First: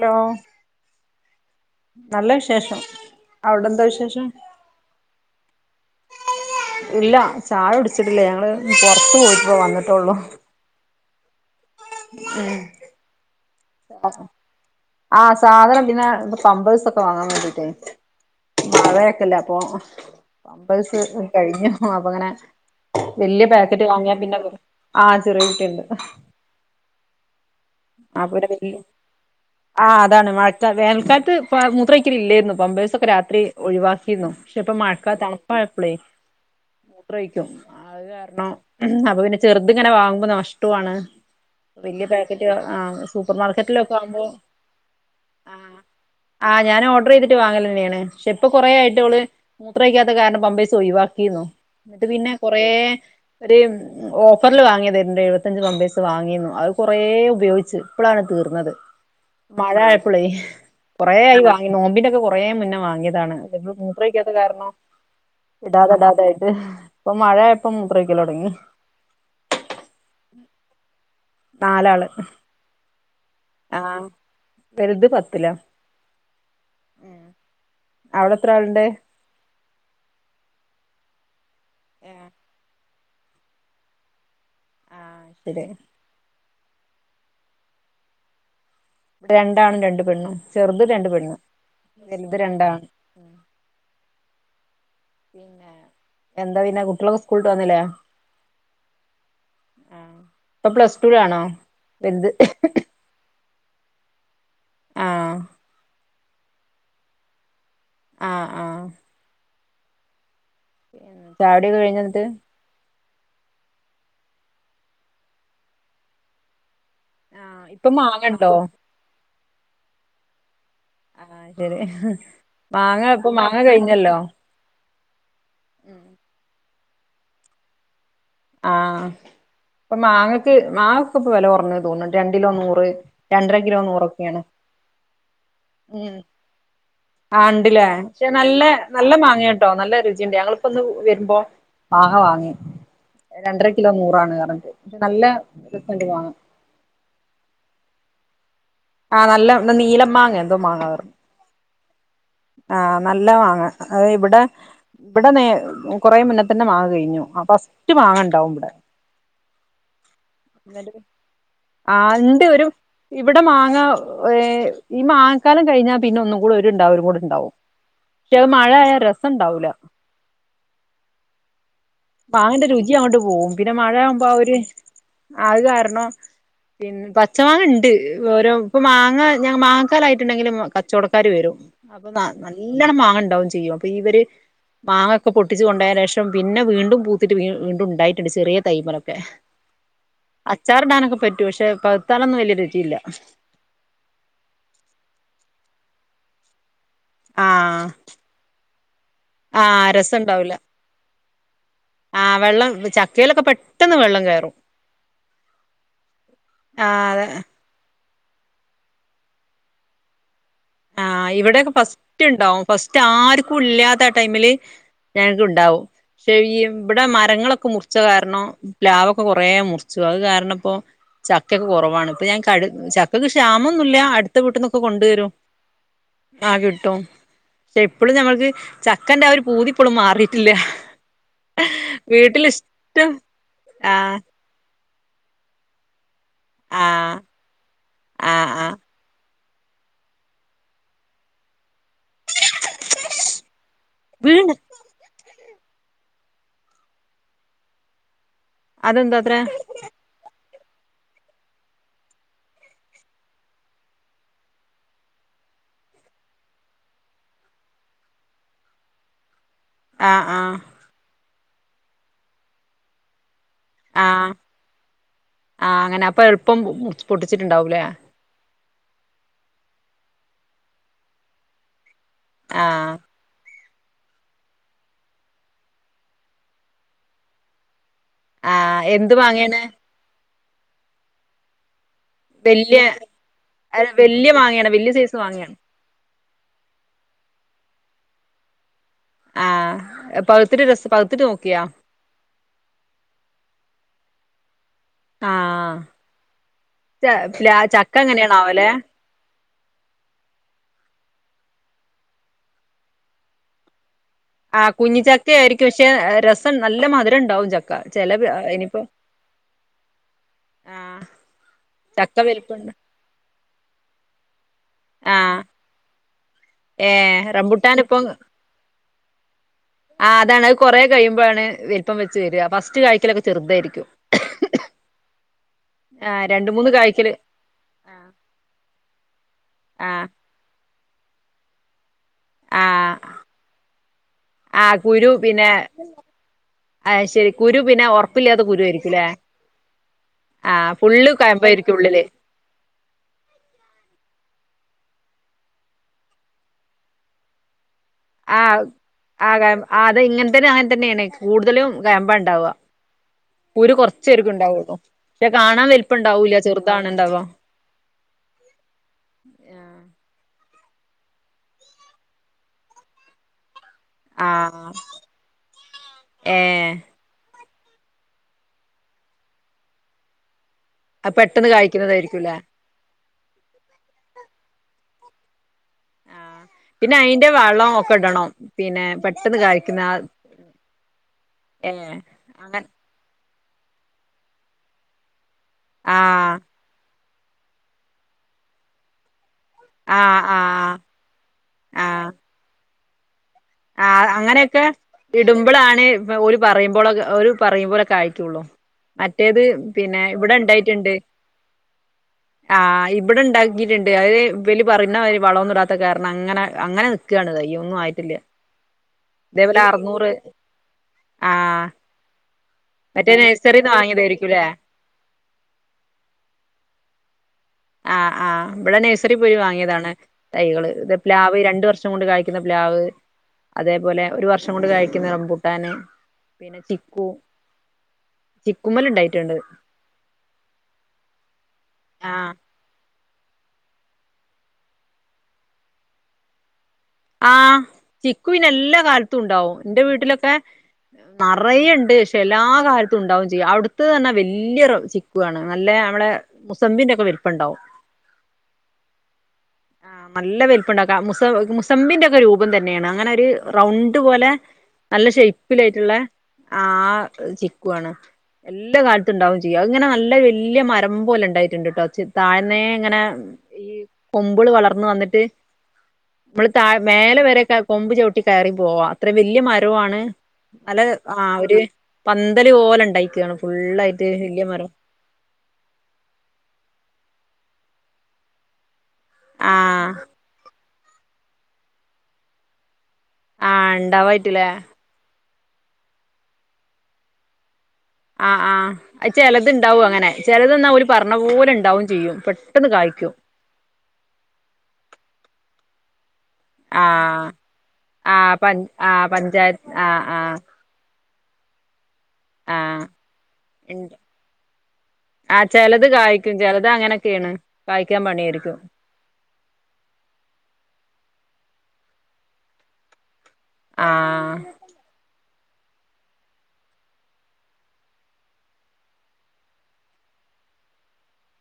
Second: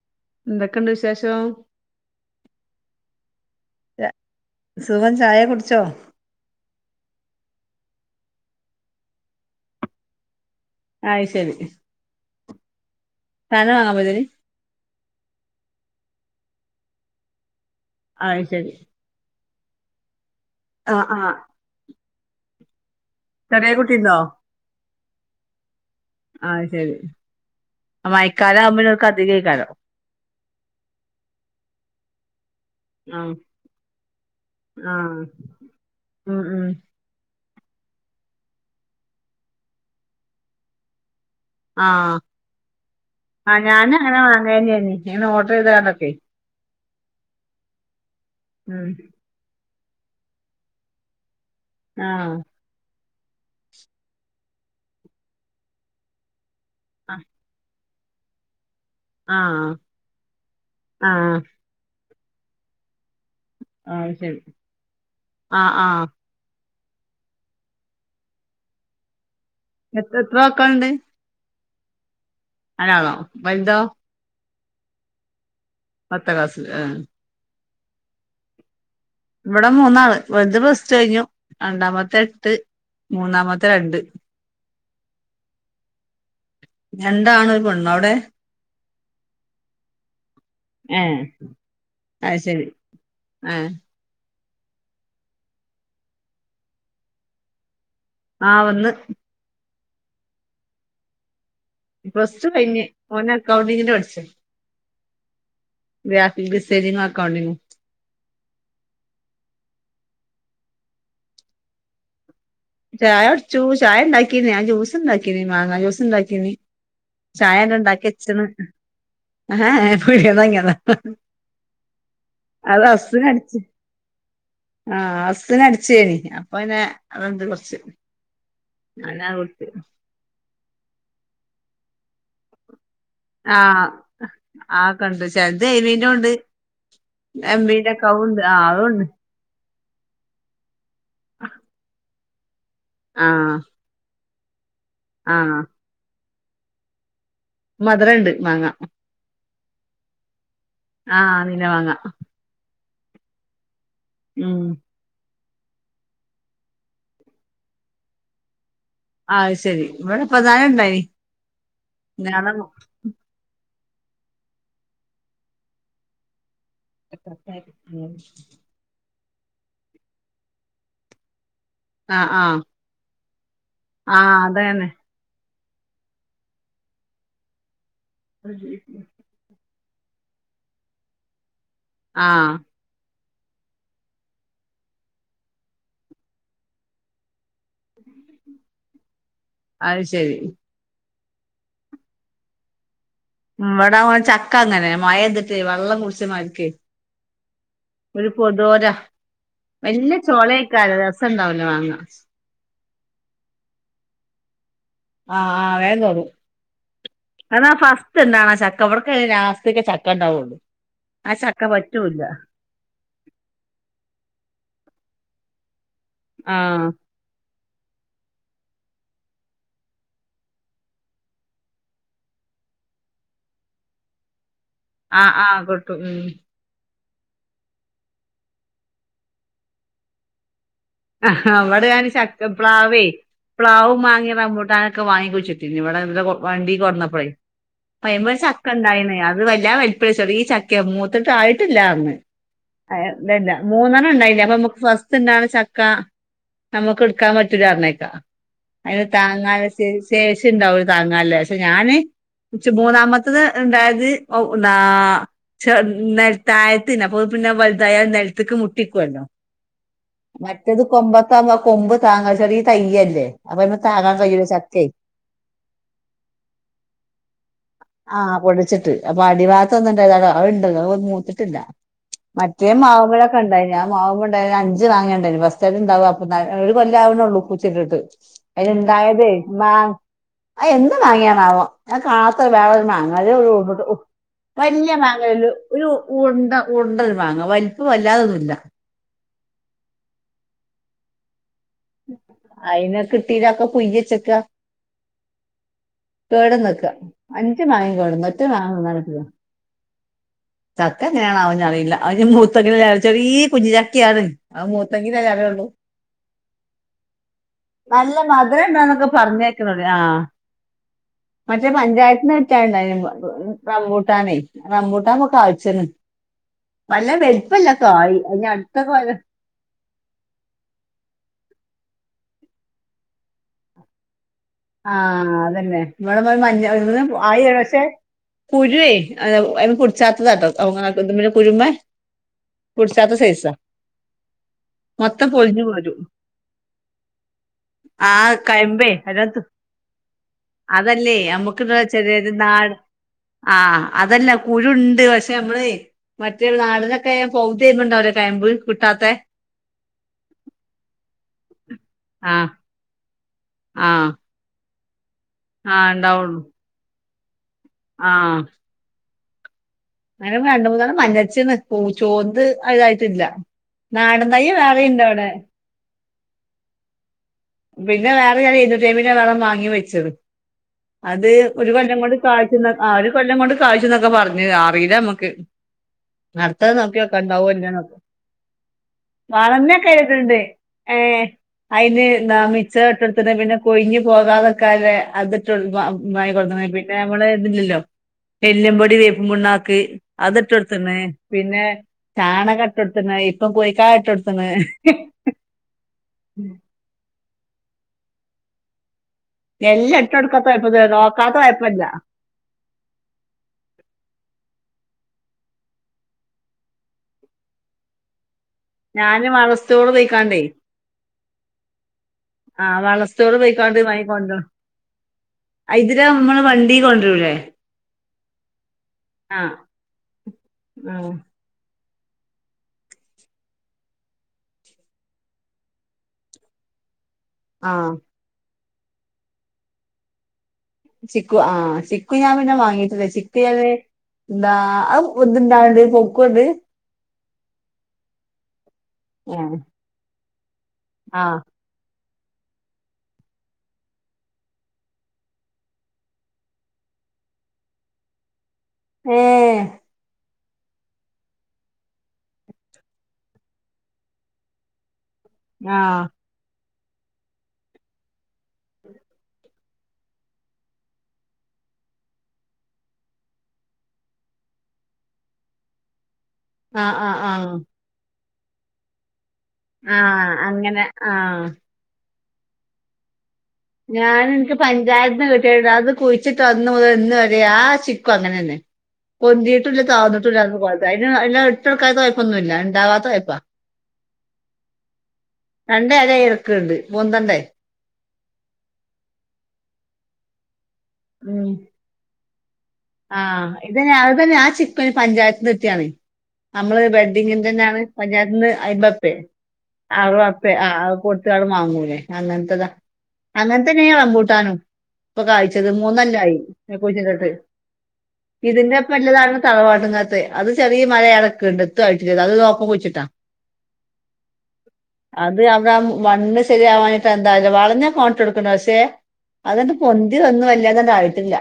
Hello എന്തൊക്കെണ്ട് വിശേഷം നല്ല വിശേഷം അവിടെ എന്താ വിശേഷം സുഖം ചായ കുടിച്ചോ ഇല്ല ചായ കുടി വച്ചിട്ടില്ല ഞങ്ങള് പുറത്തു പോയിട്ട് ഇപ്പോ വന്നിട്ടെള്ളൂ ആയി ശരി ഉം സാനം വാങ്ങാൻ പോയതേനി ആഹ് സാധന പിന്നെ പമ്പേഴ്സ് ഒക്കൊ വാങ്ങാൻ വേണ്ടയിട്ട് പ ആ ശരി അപ്പോ പാമ്പേഴ്സ് ആഹ് ആഹ് കഴിഞ്ഞു ഹ ഹാ അപ്പൊ അപ്പൊ അങ്ങനെ വലിയ ചെറിയ പാക്കറ്റ് വാങ്ങിയാ കുട്ടിണ്ടോ പിന്നെ ആഹ ചെറയിട്ടുണ്ട് ആഹ ശരി ആ അപ്പൊ മയക്കാലോ അമ്മനക്കത്തിക്കാലോ വേണകാലത്തു മൂത്രവോഴികളു ഇല്ലായിരുന്നു പംബേഴ്സൊക്കെ ആഹ് രാത്രി ഒഴിവാക്കിരുന്നു പക്ഷെ ഇപ്പൊ മഴക്കാല ആഹ് തണുപ്പഴപ്പളേ ഉം ഉം മൂത്രഴിക്കും അത് കാരണം അപ്പൊ പിന്നെ ചെറുത് ഇങ്ങനെ വാങ്ങുമ്പോ നഷ്ടമാണ് വലിയ ആഹ് പാക്കറ്റ് ആ സൂപ്പർ ആഹ് മാർക്കറ്റിലൊക്കെ ഞാനും അങ്ങനെ ആവുമ്പോ വാങ്ങേന്നേനി ഇങ്ങനെ ആ ഓർഡർ ചെയ്താണ്ടൊക്കെ ആ ഞൻ ഓ ചെയ്തി് വാങ്ങല തന്നെയാണ് പക്ഷെ ഇപ്പൊ കൊറേ ഉം ആായിട്ട് അവള് മൂത്രയ്ക്കാത്ത കാരണം പമ്പേ സോയിവാക്കിന്നു ഇത് പിന്നെ ആഹ് കൊറ ഒരു ഓഫറിൽ വാങ്ങിയ തരുന്നുണ്ട് എഴുപത്തഞ്ച് പമ്പേസ് വാങ്ങിു കുറേ ആഹ് ഉപയോഗിച്ച് ഇപ്പോഴാണ് തീർന്നത് മഴ ആഹ് ആയപ്പോളായി കൊറെ ആായി വാങ്ങി നോമ്പിനൊക്കെ കുറ മുന്നേ വാങ്ങിയതാണ് ആഹ് മൂത്രക്കാത്ത ശരി ആഹ് കാരണംഇടാതെ ആഹ് ഇടാതെ ആായിട്ട് ഇപ്പൊ മഴ ഇപ്പം മുത്രക്കല തുടങ്ങി എത്ര എത്ര വക്കണ്ട് നാലാള് അരാളോ വന്താ ആഹ് വലുത് പത്തിലി പത്താം ക്ലാസ് ആ അവിടെ എത്ര ആളുണ്ട് ഇവിടെ മൂന്നാള് വലുത് പ്ലസ് ടു കഴിഞ്ഞു രണ്ടാമത്തെ ഏഹ് എട്ട് മൂന്നാമത്തെ രണ്ട് ആ ശരി രണ്ടാാണ് ഒരു പെണ് അവിടെ ഇടെ രണ്ടാണ് രണ്ട പെണ്ണ് ചെറുത് രണ്ട ഏഹ് പെണ്ണ് വലുത് അത് ശരി രണ്ടാണ് ആഹ് പിന്നെ എന്താ പിന്നെ കുട്ടികളൊക്കെ സ്കൂളട്ട് വന്നില്ലേ ആ വന്ന് ആ ഇപ്പൊ പ്ലസ് ടുലാണോ പ്ലസ് ടു കഴിഞ്ഞ് ഒന് കൗണ്ടിങ്ങിന്റെ പഠിച്ച ആ ഗ്രാഫിക് ഡിസൈനിംഗ്, അക്കൗണ്ടിങ്ങ് ആ ആ ചായ കുടിയൊക്കെ കഴിഞ്ഞൊ എന്നിട്ട് ചായ കുടിച്ചു ചായ ഉണ്ടാക്കീ ഞാൻ ജ്യൂസ് ഉണ്ടാക്കീന് മാങ്ങാ ജ്യൂസ് ഉണ്ടാക്കീന് ആഹ് ചായന്നെ ഇപ്പൊ മാങ്ങ ഉണ്ടാക്കിച്ചണ് ഇണ്ടോ ഏഹ് പിടിയെന്നു വാങ്ങിയതാ ആഹ് ശരി അത് മാങ്ങ അസു ഇപ്പൊ മാങ്ങ കടിച്ചു കഴിഞ്ഞല്ലോ ആ അസ് അടിചെണി അപ്പൊ പിന്നെ [unintelligible] അതെന്ത് കോസ് [unintelligible] ആ അപ്പൊ മാങ്ങക്ക് മാങ്ങക്ക് ഇപ്പൊ വില കുറഞ്ഞു തോന്നണുണ്ട് രണ്ടിലോ ന്നൂറ് ആ ആ കണ്ട് ചെലത് ഉണ്ട് ആഹ് ഉണ്ടില്ലേ എമ്മീന്റെ പക്ഷെ ഒക്കുണ്ട് ആ് നല്ല അതണ്ട് നല്ല [unintelligible] മാങ്ങയാട്ടോ നല്ല രുചിയുണ്ട് ഞങ്ങലിപോ ഇന്ന് [unintelligible] വരുമ്പോ മാങ്ങ വാങ്ങി [unintelligible] ആഹ് രണ്ടര കിലോ [unintelligible] നല്ല ആഹ് രസണ്ട് മാങ്ങ മധുര ഉണ്ട് മാങ്ങ ആ നല്ല നീലം മാങ്ങ എന്തോ ആ നീലം മാങ്ങാ ആ ആ നല്ല മാങ്ങ അതെ ഇവിടെ ഉം ഇവിടെ നേ കൊറെേ മുന്നെ തന്നെ വാങ്ങി കഴിഞ്ഞു ഫസ്റ്റ് വാങ്ങണ്ടാവും ഇവിടെ ആഹ് ശെരി ഇവിടെ പ്രധാന എന്നിട്ട് ഇണ്ടനി ആ ഇണ്ട് ഒരു [unintelligible] ഇവിടെ മാങ്ങ ഏ ഈ മാങ്ങക്കാലം കഴിഞ്ഞാൽ പിന്നെ ഒന്നും കൂടെ ഒരുണ്ടാ ണ്ടാവും മറ്റേത് മഴ ആയാ രസ രസണ്ടാവൂല ആഹ് ആഹ് മാങ്ങന്റെ രുചി അങ്ങോട്ട് പോകും പിന്നെ മഴയാകുമ്പോ ആഹ് അവര്- അതന്നെ അത് കാരണം പിന്നെ പച്ചമാങ്ങ ഇണ്ട് ഓരോ ഇപ്പൊ മാങ്ങ ഞ മാ ക്കാലായിട്ടുണ്ടെങ്കിലും കച്ചവടക്കാര് വരും. അപ്പൊ ന ആഹ് നല്ലോണം മാങ്ങൻ ണ്ടാവും ചെയ്യും. അപ്പൊ ഇവര് മാങ്ങൊക്കെ പൊട്ടിച്ചു കൊണ്ടേയേനു ശേഷം പിന്നെ വീ ണ്ടും പൂത്തിട്ട് വീ വീണ്ടും ഉണ്ടായിട്ടുണ്ട് ചെറിയ തൈമലൊക്കെ. അത് ശരി അച്ചാറിടാനൊക്കെ പറ്റ് റ്റു. പക്ഷെ പഴ്ത്താലൊന്നും വലിയ രുചിയില്ല. ഉം ഇവടാ ചക്ക അങ്ങനെ. മഴെയ്തിട്ടേ വെള്ളം കുടിച്ച മാരിക്കേ ആ ഒരു പൊതോരാ. ആ വല്ല്യ രസം ഉണ്ടാവൂല ചൊളേക്കാര രസണ്ടാവൂലോ വാങ്ങ ക്കേയിലൊക്കെ പെട്ടെന്ന് വെള്ളം കേറും. ആഹ് ആഹ് വേം കേറും ആഹ് അതെ അതാ ഫസ് റ്റ്ണ്ടാണ ചക്ക ഇവട്ക്കയ്ന് ലാസ്റ്റ്ക്കെ ചക്കണ്ടാവൊള്ളൂ. ആഹ് ഇവിടെയൊക്കെ ഫസ്റ്റ് ഉണ്ടാവും ഫസ്റ്റ് ആർക്കും ഇല്ലാത്ത ആ ടൈമില് ഞങ്ങക്ക് ഉണ്ടാവും. പക്ഷെ ഈ ആഹ് ഇവടെ മരങ്ങളൊ ക്ക മുർച്ച കാരണം പ് ലാവൊക്കെ കൊറേ മുറിച്ചു. അത് കാരണപ്പോ ചക്ക്യൊക്കെ കൊറവാണ് ഇപ്പൊ ഞാൻ കഴ് ചക്കക്ക് ക്ഷാമൊന്നുല്ല അടുത്ത വീട്ട്ന്ന് ക്കൊ കൊണ്ടുവരും. ആഹ് ആഹ് ക്ട്ടും ഉം ആഹ് കിട്ടും പക്ഷെ ഇപ്പോളും ഞമ്മൾക്ക് ചക്കന്റെ ആ ഒരു പൂതി ഇപ്പോളും മാറിട്ടില്ല. ആഹ അവിടെ ഞാൻ ചക്ക പ്ലാവേ പ്ലാവ് ആഹ് മാങ്ങേം റമ്പൂട്ടാൻ ഒക്കെ വാങ്ങിക്ക് വെച്ചിട്ടില്ലെ ഇവിടെ ഇവിടെ കൊ വണ്ടി ആഹ് കൊറന്നപ്പളേ അയ്മ്മേ ആഹ് ആഹ് ചക്കണ്ടായിന്നെ അ ത് വല്ല വെൽപ്പിടിച്ചോ ഈ ചക്ക മൂത്തിട്ട് ആയിട്ടി ല്ലാർന്നു. അയ് പിന്നെ മൂന്നണ്ണം ഉണ്ടായില്ലെ വീണ് അപ്പൊ നമ്മക്ക് ഫസ്റ്റ് ഉണ്ടാ ക്കാ നമ്മക്ക് എടുക്കാൻ പറ്റുല്ല പറഞ്ഞേക്കാ അതിന് അതെന്താ അത്ര താങ്ങാൻ വെച്ചേ ചേ പ ഉണ്ടാവ താങ്ങേ പക്ഷെ ഞാാന് മൂന്നാമത്തത് ഉണ്ടായത് നൽത്തഴത്തിന്ന അപ്പൊ പിന്നെ വലുതായ നിലത്തക്ക് മുട്ടിക്കുവല്ലോ ആഹ് ആഹ് മറ്റേത് കൊമ്പ കൊമ്പ് താങ്ങാ ചെറിയ തയ്യല്ലേ അപ്പൊ അയ്മെ താങ്ങാൻ ആഹ കഴിയൂല ചക്കേ ആഹ അങ്ങനെ അപ്പൊ എളുപ്പം പൊട്ടിച്ചിട്ടുണ്ടാവൂലേ ആഹ് പൊടിച്ചിട്ട് അപ്പൊ അടിഭാത്ത ഒന്നും ഇണ്ടത ഉണ്ട ഒന്നും മൂത്തിട്ടില്ല മറ്റേ ആഹ് മാവ്പോഴൊക്കെ ഉണ്ടായി ഞാ ആവ്പോണ്ടേ അഞ്ച് വാങ്ങിയണ്ട് സ് ഉണ്ടാവും അപ്പ ഒരു കൊല്ലാവേ ഉള്ളൂ പൂച്ചിട്ടിട്ട് ആഹ് എന്ത് അന്തായതെ മാങ്ങയാണ് മാ എന്ത് വാങ്ങ്യാന ആാവം ഞാൻ കാണത്ത വേറെ വല്യ ഒരു അല്ല, മാങ്ങല്ട്ട വല്യ മാങ്ങയാണ് വല്യ കന്ിയ സൈസ് മാങ്ങയില് മാങ്ങയാണ് ഒരു ഉണ്ട ഉണ്ടൽ വാങ്ങ വലിപ്പം വല്ലാതൊന്നുമല്ല ആഹ പകത്തിട്ട് രസ പകുത്തിട്ട് നോക്കിയാ അയിന കിട്ടീനാക്കെ കുയ്യച്ചക്ക ആ കേട് വന്നക്ക അഞ്ച് മാങ്ങേം കേട് ഒറ്റ എങ്ങനെയാണാവല്ലേ മാങ്ങ തിന്നാൻ കിട്ടീല. ച എങ്ങനെയാണോവോ ഞ്ഞാഅറിയില്ല അവഞ്ഞി മൂത്തങ്ങനെ ചെറീ കുഞ്ഞിയ ആ കുഞ്ഞി ചക്ക ആയിരിക്കും. പക്ഷെ രസം നല്ല മധുരം ഉണ്ടാവും ചക്ക ചെല നല്ല മധുരം ഇനിപ്പോ ഉണ്ടാന്നൊക്കെ പറഞ്ഞേക്കണുണ്ട് ആ മറ്റേ പഞ്ചായത്തീന്ന് കിട്ടേണ്ട റംബൂട്ടാനെ റംബൂട്ടാൻ ഇപ്പോ കായ്ച്ചന് ഏ റംബുട്ടാൻ ഇപ്പം അതിന് അടുത്ത കൊല്ലം ആ അതാണ് അത് കൊറേ കഴിയുമ്പോഴാണ് വലു പ്പം വെച്ച് വരാ. ഫസ്റ്റ് കായ്ക്കലൊക്കെ ചെറുതായിരിക്കും ആ അതന്നെ. ഇവിടെ ആഹ് രണ്ട് മഞ്ഞ മൂന്ന് ഇന്ന് കായ്ക്കല് ആയി വന്ന് പക്ഷെ കുരുവേ അത് ആഹ് പുടിച്ചാത്തതാട്ടോ [unintelligible] കുരൂമ്മേ ആ ആ കുരു മൊത്തം പിന്നെ പൊളിഞ്ഞു പോരും അത് ശരി കുരു പിന്നെ ആ ഉറപ്പില്ലാത്ത കുരു കയമ്പേ ആയിരിക്കൂലേ അതിനകത്ത് അതല്ലേ നമുക്കെന്ന് ഉള്ളില് വെച്ചാല് ഒരു നാടൻ ആ അതല്ല കുരുണ്ട്. പക്ഷെ നമ്മളേ മറ്റേ നാടനൊക്കായ ആ ആ കയമ്പ ആ ഇങ്ങനത്തെന് അങ്ങനെ തന്നെയാണ് കൂടുതലും കയമ്പ ആ ഇണ്ടാവ കുരു ആ കൊറച്ചായിരിക്കും ഇണ്ടാവുള്ളൂ. പക്ഷെ കാണാൻ ആ വലുപ്പം ഉണ്ടാവൂല്ല ഉണ്ടാവുള്ളൂ ചെറുതാണുണ്ടാവ ആ ആ അങ്ങനെ രണ്ട് മൂന്നെണ്ണം മഞ്ഞച്ചണ് ചോന്ത് ഇതായിട്ടില്ല നാടൻ തൈയ്യ് വേറെ ഇണ്ട് അവിടെ. ഏ പിന്നെ വേറെ ഞാൻ [unintelligible] വളം വാങ്ങി വെച്ചത് അത് പെട്ടെന്ന് ഒരു കൊല്ലം കൊണ്ട് കായ്ക്കുന്നതായിരിക്കുംല്ലേ കാഴ്ചന്ന ആ ഒരു കൊല്ലം കൊണ്ട് കാഴ്ചന്നൊക്കെ പറഞ്ഞ് അറിയില്ല നമക്ക് ക്ക് ആഹ് നർത്തത് പിന്നെ അയിന്റെ നോക്കിവെക്കെണ്ടാ വോ വളം ഒക്കെ അല്ലേന്നൊക്കെ. ഇടണം പിന്നെ പെട്ടെന്ന് വളമ്മ്യാ കായ്ക്കുന്ന കെടക്കണത് ഏഹ് അയിന് നാ അങ്ങനെ മിച്ച ഇട്ടു കൊടു അത് പിന്നെ കൊഴിഞ്ഞു പോകാതെ നിക്കാല്ലെ അത് ട്ടു മായി ആഹ് കൊടുത്ത് പി പിന്ന നമ്മള് ഇതില്ലല്ലോ. എല്ലുംപൊടി പുണ്ണാക്ക് ആഹ് അത് ഇട്ട് ആഹ് കൊടുത്തേക്കണ് പിന്നെ ആഹ് ചാണക ട്ടൊ ആ അങ്ങനെയൊക്കെ ഇടുമ്പോഴാണ് ഒരു പറയുമ്പോൾ ഒരു പറയുമ്പോലൊക്കെ ആയിട്ടൊള്ളു മറ്റേത് എല്ലാം പിന്നെ ഇട്ട് ഇവിടെ കൊടുക്കാത്ത കുഴപ്പമില്ല ഉണ്ടായിട്ടുണ്ട് നോക്കാത്ത കുഴപ്പമില്ല ആ ഇവിടെ ഉണ്ടാക്കിട്ടുണ്ട് അത് വലു- പറയുന്ന മാതിരി വളമൊന്നും ഇടാത്ത കാരണം അങ്ങനെ അങ്ങനെ നിൽക്കാണ് തയ്യൊന്നും ആയിട്ടില്ല ഞാനും ഇതേപോലെ അസ്ഥയോട് അറുന്നൂറ് പോയിക്കാണ്ടേ ആ ആ വള മറ്റേ സ്റ്റോർ നഴ്സറിന്ന് പോയിക്കാണ്ട്മായി കൊണ്ട വാങ്ങിയതായിരിക്കുംല്ലേ അതിര നമ്മള് വണ്ടി കൊണ്ടുവരുൂല്ലേ ആ ആ ഇവിടെ നഴ്സറി പോയി വാങ്ങിയതാണ് തൈകള് ഇത് ആ പ്ലാവ് രണ്ട് ഒരു വർഷം കൊണ്ട് കായ്ക്കുന്ന പ്ലാവ് അതേപോലെ ഒരു വർഷം കൊണ്ട് കായ്ക്കുന്ന റംമ്പൂട്ടൻ പിന്നെ ചിക്കു ആ ചിക്കുമ്മല് ഉണ്ടായിട്ടുണ്ട് ചി- ചിക്കു ആ ചിക്കു ഞാൻ പിന്നെ വാങ്ങീട്ടില്ല ചിക്കു എന്താ ഇത് ഇണ്ടണ്ട് പൊ [inaudible] ക്കണ്ട് ആഹ ചിക്കുവിനെല്ല ഏ കാലത്തുണ്ടാവും എന്റെ വീട്ടിലൊക്കെ ആ നെറയുണ്ട് എല്ലാ കാലത്തും ഉണ്ടാവും ചെയ്യും അവിടുത്തെന് വലിയ ചിക്കുവാണ് നല്ല നമ്മളുടെ മുസമ്പിന്റെ ഒക്കെ വലുപ്പം ഉണ്ടാവും ഏ ആ നല്ല വലിപ്പുണ്ടാക്കും മുസ- മുസംബി മസമ്പിന്റെ ഒക്കെ രൂപം തന്നെയാണ് അങ്ങനെ ഒരു റൗണ്ട് പോലെ നല്ല ആ ഷെയ്പ്പിലായിട്ടുള്ള ആ ചിക്കുവാണ് എല്ലാ കാലത്തും ഉണ്ടാവും ചെയ്യും ഇങ്ങനെ നല്ല വല്യേ മരം പോലെ ഇണ്ടായിട്ടുണ്ട് ട്ടോ അ താഴ്ന്നേ ഇങ്ങനെ കൊമ്പിള് വളർന്ന് വന്നിട്ട് നമ്മള് താ ആ ആ മേലെ ആ വരെ ഒക്കെ കൊമ്പു ചവിട്ട- കയറി പോക അത്ര വ ല്യ ആ മരാണ് നല്ല അങ്ങനെ ആ ഒര് പന്തല് ഓലെ ഉണ്ടായിക്കാണും. ഞാന് ഇൻക്ക് പഞ്ചായത്ത്ന്ന് കിട്ടിയ താടാ അത് കുഴിച്ചിട്ട് അന്ന് മുതൽ ഇന്ന് വ അതെ ആ ചിക്കു അങ്ങനെന്നെ പൊന്തിയിട്ടൂല്ല ആഹ് താന്നിട്ടുല്ല ന്ന കോല അയ്ന അല്ല ഇട്ടൊക്കാത്തതിൻ്റെ കുഴപ്പൊന്നുംല്ല ഉണ്ടാവാ ആ ഇണ്ടാവ ട്ടിലേ? രണ്ട് അര ക്ക്ണ്ട് പൊന്തണ്ടേ ആ ആ അത് ചിലത്ണ്ടാവും അങ്ങനെ ചെലതിന്നാല് പറഞ്ഞ പോലെ ഉം ഇണ്ടാവും ചെയ്യും പെ ആഹ് ഇതന്നെ അതന്നെ ആ ചിക്കു അയ്ന് പഞ്ചായത്തിന്ന് ട്ട്യാണ്. നമ്മള് ആഹ് വെഡ്ഡിങ്ങിന്റെന്നാണ്. ആഹ് പഞ്ചായത്ത്ന്ന് പ ആഹ് അയ്മ്പപ്പ്യേ, പഞ്ചായത്ത് ആഹ് ആഹ് അറുവർപ്യേ ആ അഹ് ത്തേള് മാങ്ങൂ ലേ. അങ്ങൻത്തെതാ. ആഹ് അങ്ങൻത്തെന്ന്യേ ഇണ്ട് റംമ്പൂട്ടാനും. ഇപ്പൊ ആഹ് കായിച്ചതും ചിലത് കായ്ക്കും മൂന്നൊല്ലായി ചിലത് അങ്ങനൊക്കെയാണ് [unintelligible] കായ്ക്കാൻ പണിയായിരിക്കും ഇതിന്റെപ്പല്ലതാണ് തറവാട്ങ്ങത്തെ അത് ചെറിയ മരായി അടക്ക്ണ്ട്. എത്തും ആയിട്ടില്ലത്. അതുതും ഒപ്പം കുഴിച്ചിട്ടാ. ആഹ് അത് അതാ മണ്ണ് ശരിയാവാഞ്ഞിട്ടാ എന്താ അറീല്ല. വളഞ്ഞക്കോൻ ഇട്ടൊടുക്ണ്ട പക്ഷെ അതാണ്ട് പൊന്തി വന്നു വല്ല്യാതാണ്ടായിട്ടില്ല.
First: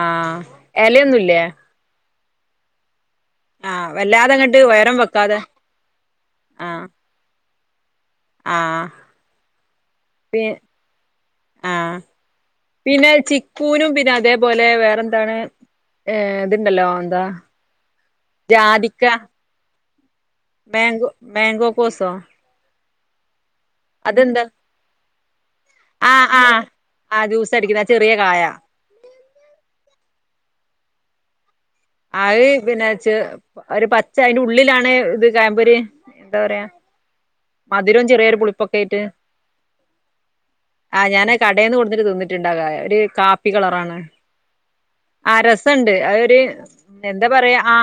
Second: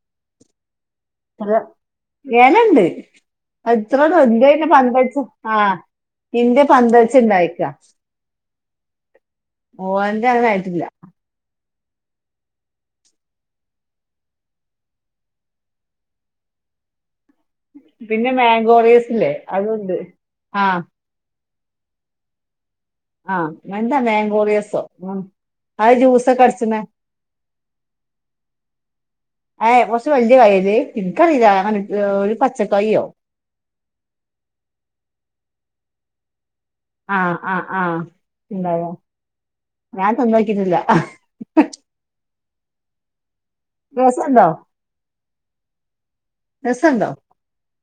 ആ എലയൊന്നുല്ലേ? എലണ്ട്. അഇത്രോടം ഇൻ്റെത് അങ്ങട്ട് പിന്നെ ഉയരം പന്തലിച്ച്, വെക്കാതെ ആ ഇൻ്റത് ആഹ് പന്തലിച്ച്ണ്ടായ ക്കാ. ആഹ് ഓന്റെ അതായിട്ടില്ല. ആ പിന്നെ ചിക്കൂനും പിന്നെ അതേപോലെ വേറെന്താണ് ഏ ഇത്ണ്ടല്ലോ എന്താ പിന്നെ മാങ്കോറിയസ്സ് ഇല്ലേ. അതൂണ്ട് മാൻഗോ മാൻഗോ പോസോ ആ എന്താ മാങ്കോറിയസ്സോ ആഹ് ആഹ് ആഹ് ജ്യൂസടിക്കുന്ന ചെറിയ കായാ. ഏ കുറച്ച് വലിയ കായേല് എനിക്കറിയില്ലങ്ങനെ ആയ് പിന്നെച്ച് ഒരു പച്ച അയിന്റെ ഉള്ളിലാണ് ഇത് കയമ്പൊര് എന്താ പറയാ. ആഹ് ആഹ് ആഹ് മധുരവും ചെറിയൊരു പുളിപ്പൊക്കെ ആയിട്ട് ഞാൻ തിന്നോക്കിട്ടില്ല. റ്റിണ്ടാകാ ടി കാ പ്പികളറാണ്. ആ രസ ഉണ്ട് അതൊരു രസമുണ്ടോ എന്താ പറയാ ആ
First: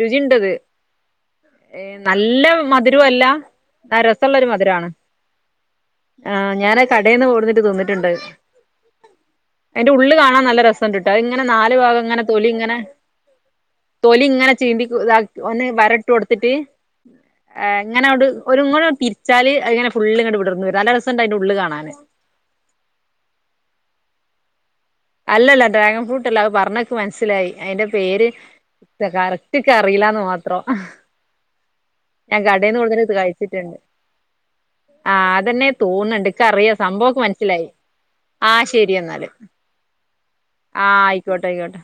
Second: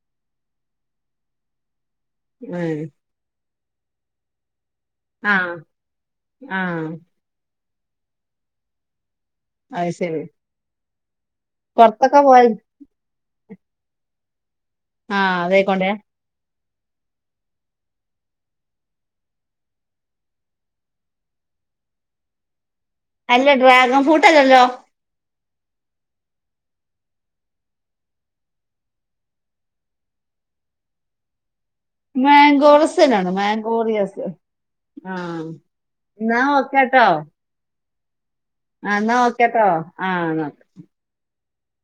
രുചിണ്ടത്. ഏ നല്ല ഉം. മധുരോ അല്ല. ആ രസ ഉള്ളൊരു മധുരാണ്. ആ ആ ഞാനാ കടേന്ന് ഓടിന്നിട്ട് തിന്നി റ്റുണ്ട് അത് അയിൻ്റെ ഉള്ള് ശരി കാണാൻ നല്ല രസം ഇങ്ങനെ നാല് ഭാഗം പുറത്തൊക്കെ ഇങ്ങനെ പോയ തൊലി ഇങ്ങനെ തൊലി ഇങ്ങനെ ചീന്തി ആ ഇതാക്കി ഒന്ന് അതേക്കൊണ്ടേ വരട്ട് കൊടുത്തിട്ട് ആ ഇങ്ങനെ അവിട് ഒരു ഇങ്ങോട്ട് തിരിച്ചാല് ഇങ്ങനെ ഫുള്ള് ഇങ്ങട്ട് വിടർന്നു വരും നല്ല രസ ണ്ടതിന്റെ ഉള്ള് കാണാൻ അല്ല ഡ്രാഗൻ ഫൂട്ട്ല്ലല്ലോ അല്ലല്ല ഡ്രാഗൺ ഫ്രൂട്ട്ല്ല അ പറഞ്ഞക്കെ മനസ്സിലായി അതിൻന്റെ പേര് കറക്റ്റ്ക്കെ അറിയില്ലന്ന് മാത്രം ഞാൻ കടയിൽന്ന് മാംഗോറസ് കൂടു ഇ തന്നെയാണ് കഴിച്ചിട്ടുണ്ട് മാംഗോറിയസ് ആ ആഹ് അതെന്നെ തോന്നുന്നുണ്ട് എന്നാ ഇക്ക അറിയാ ഓക്കെ കേട്ടോ സംഭവൊക്കെ മനസ്സിലായി ആഹ് ശെരി എന്നാല് ആഹ് ന്ന ഓക്കെ കോട്ടെയ്ക്കോട്ടെ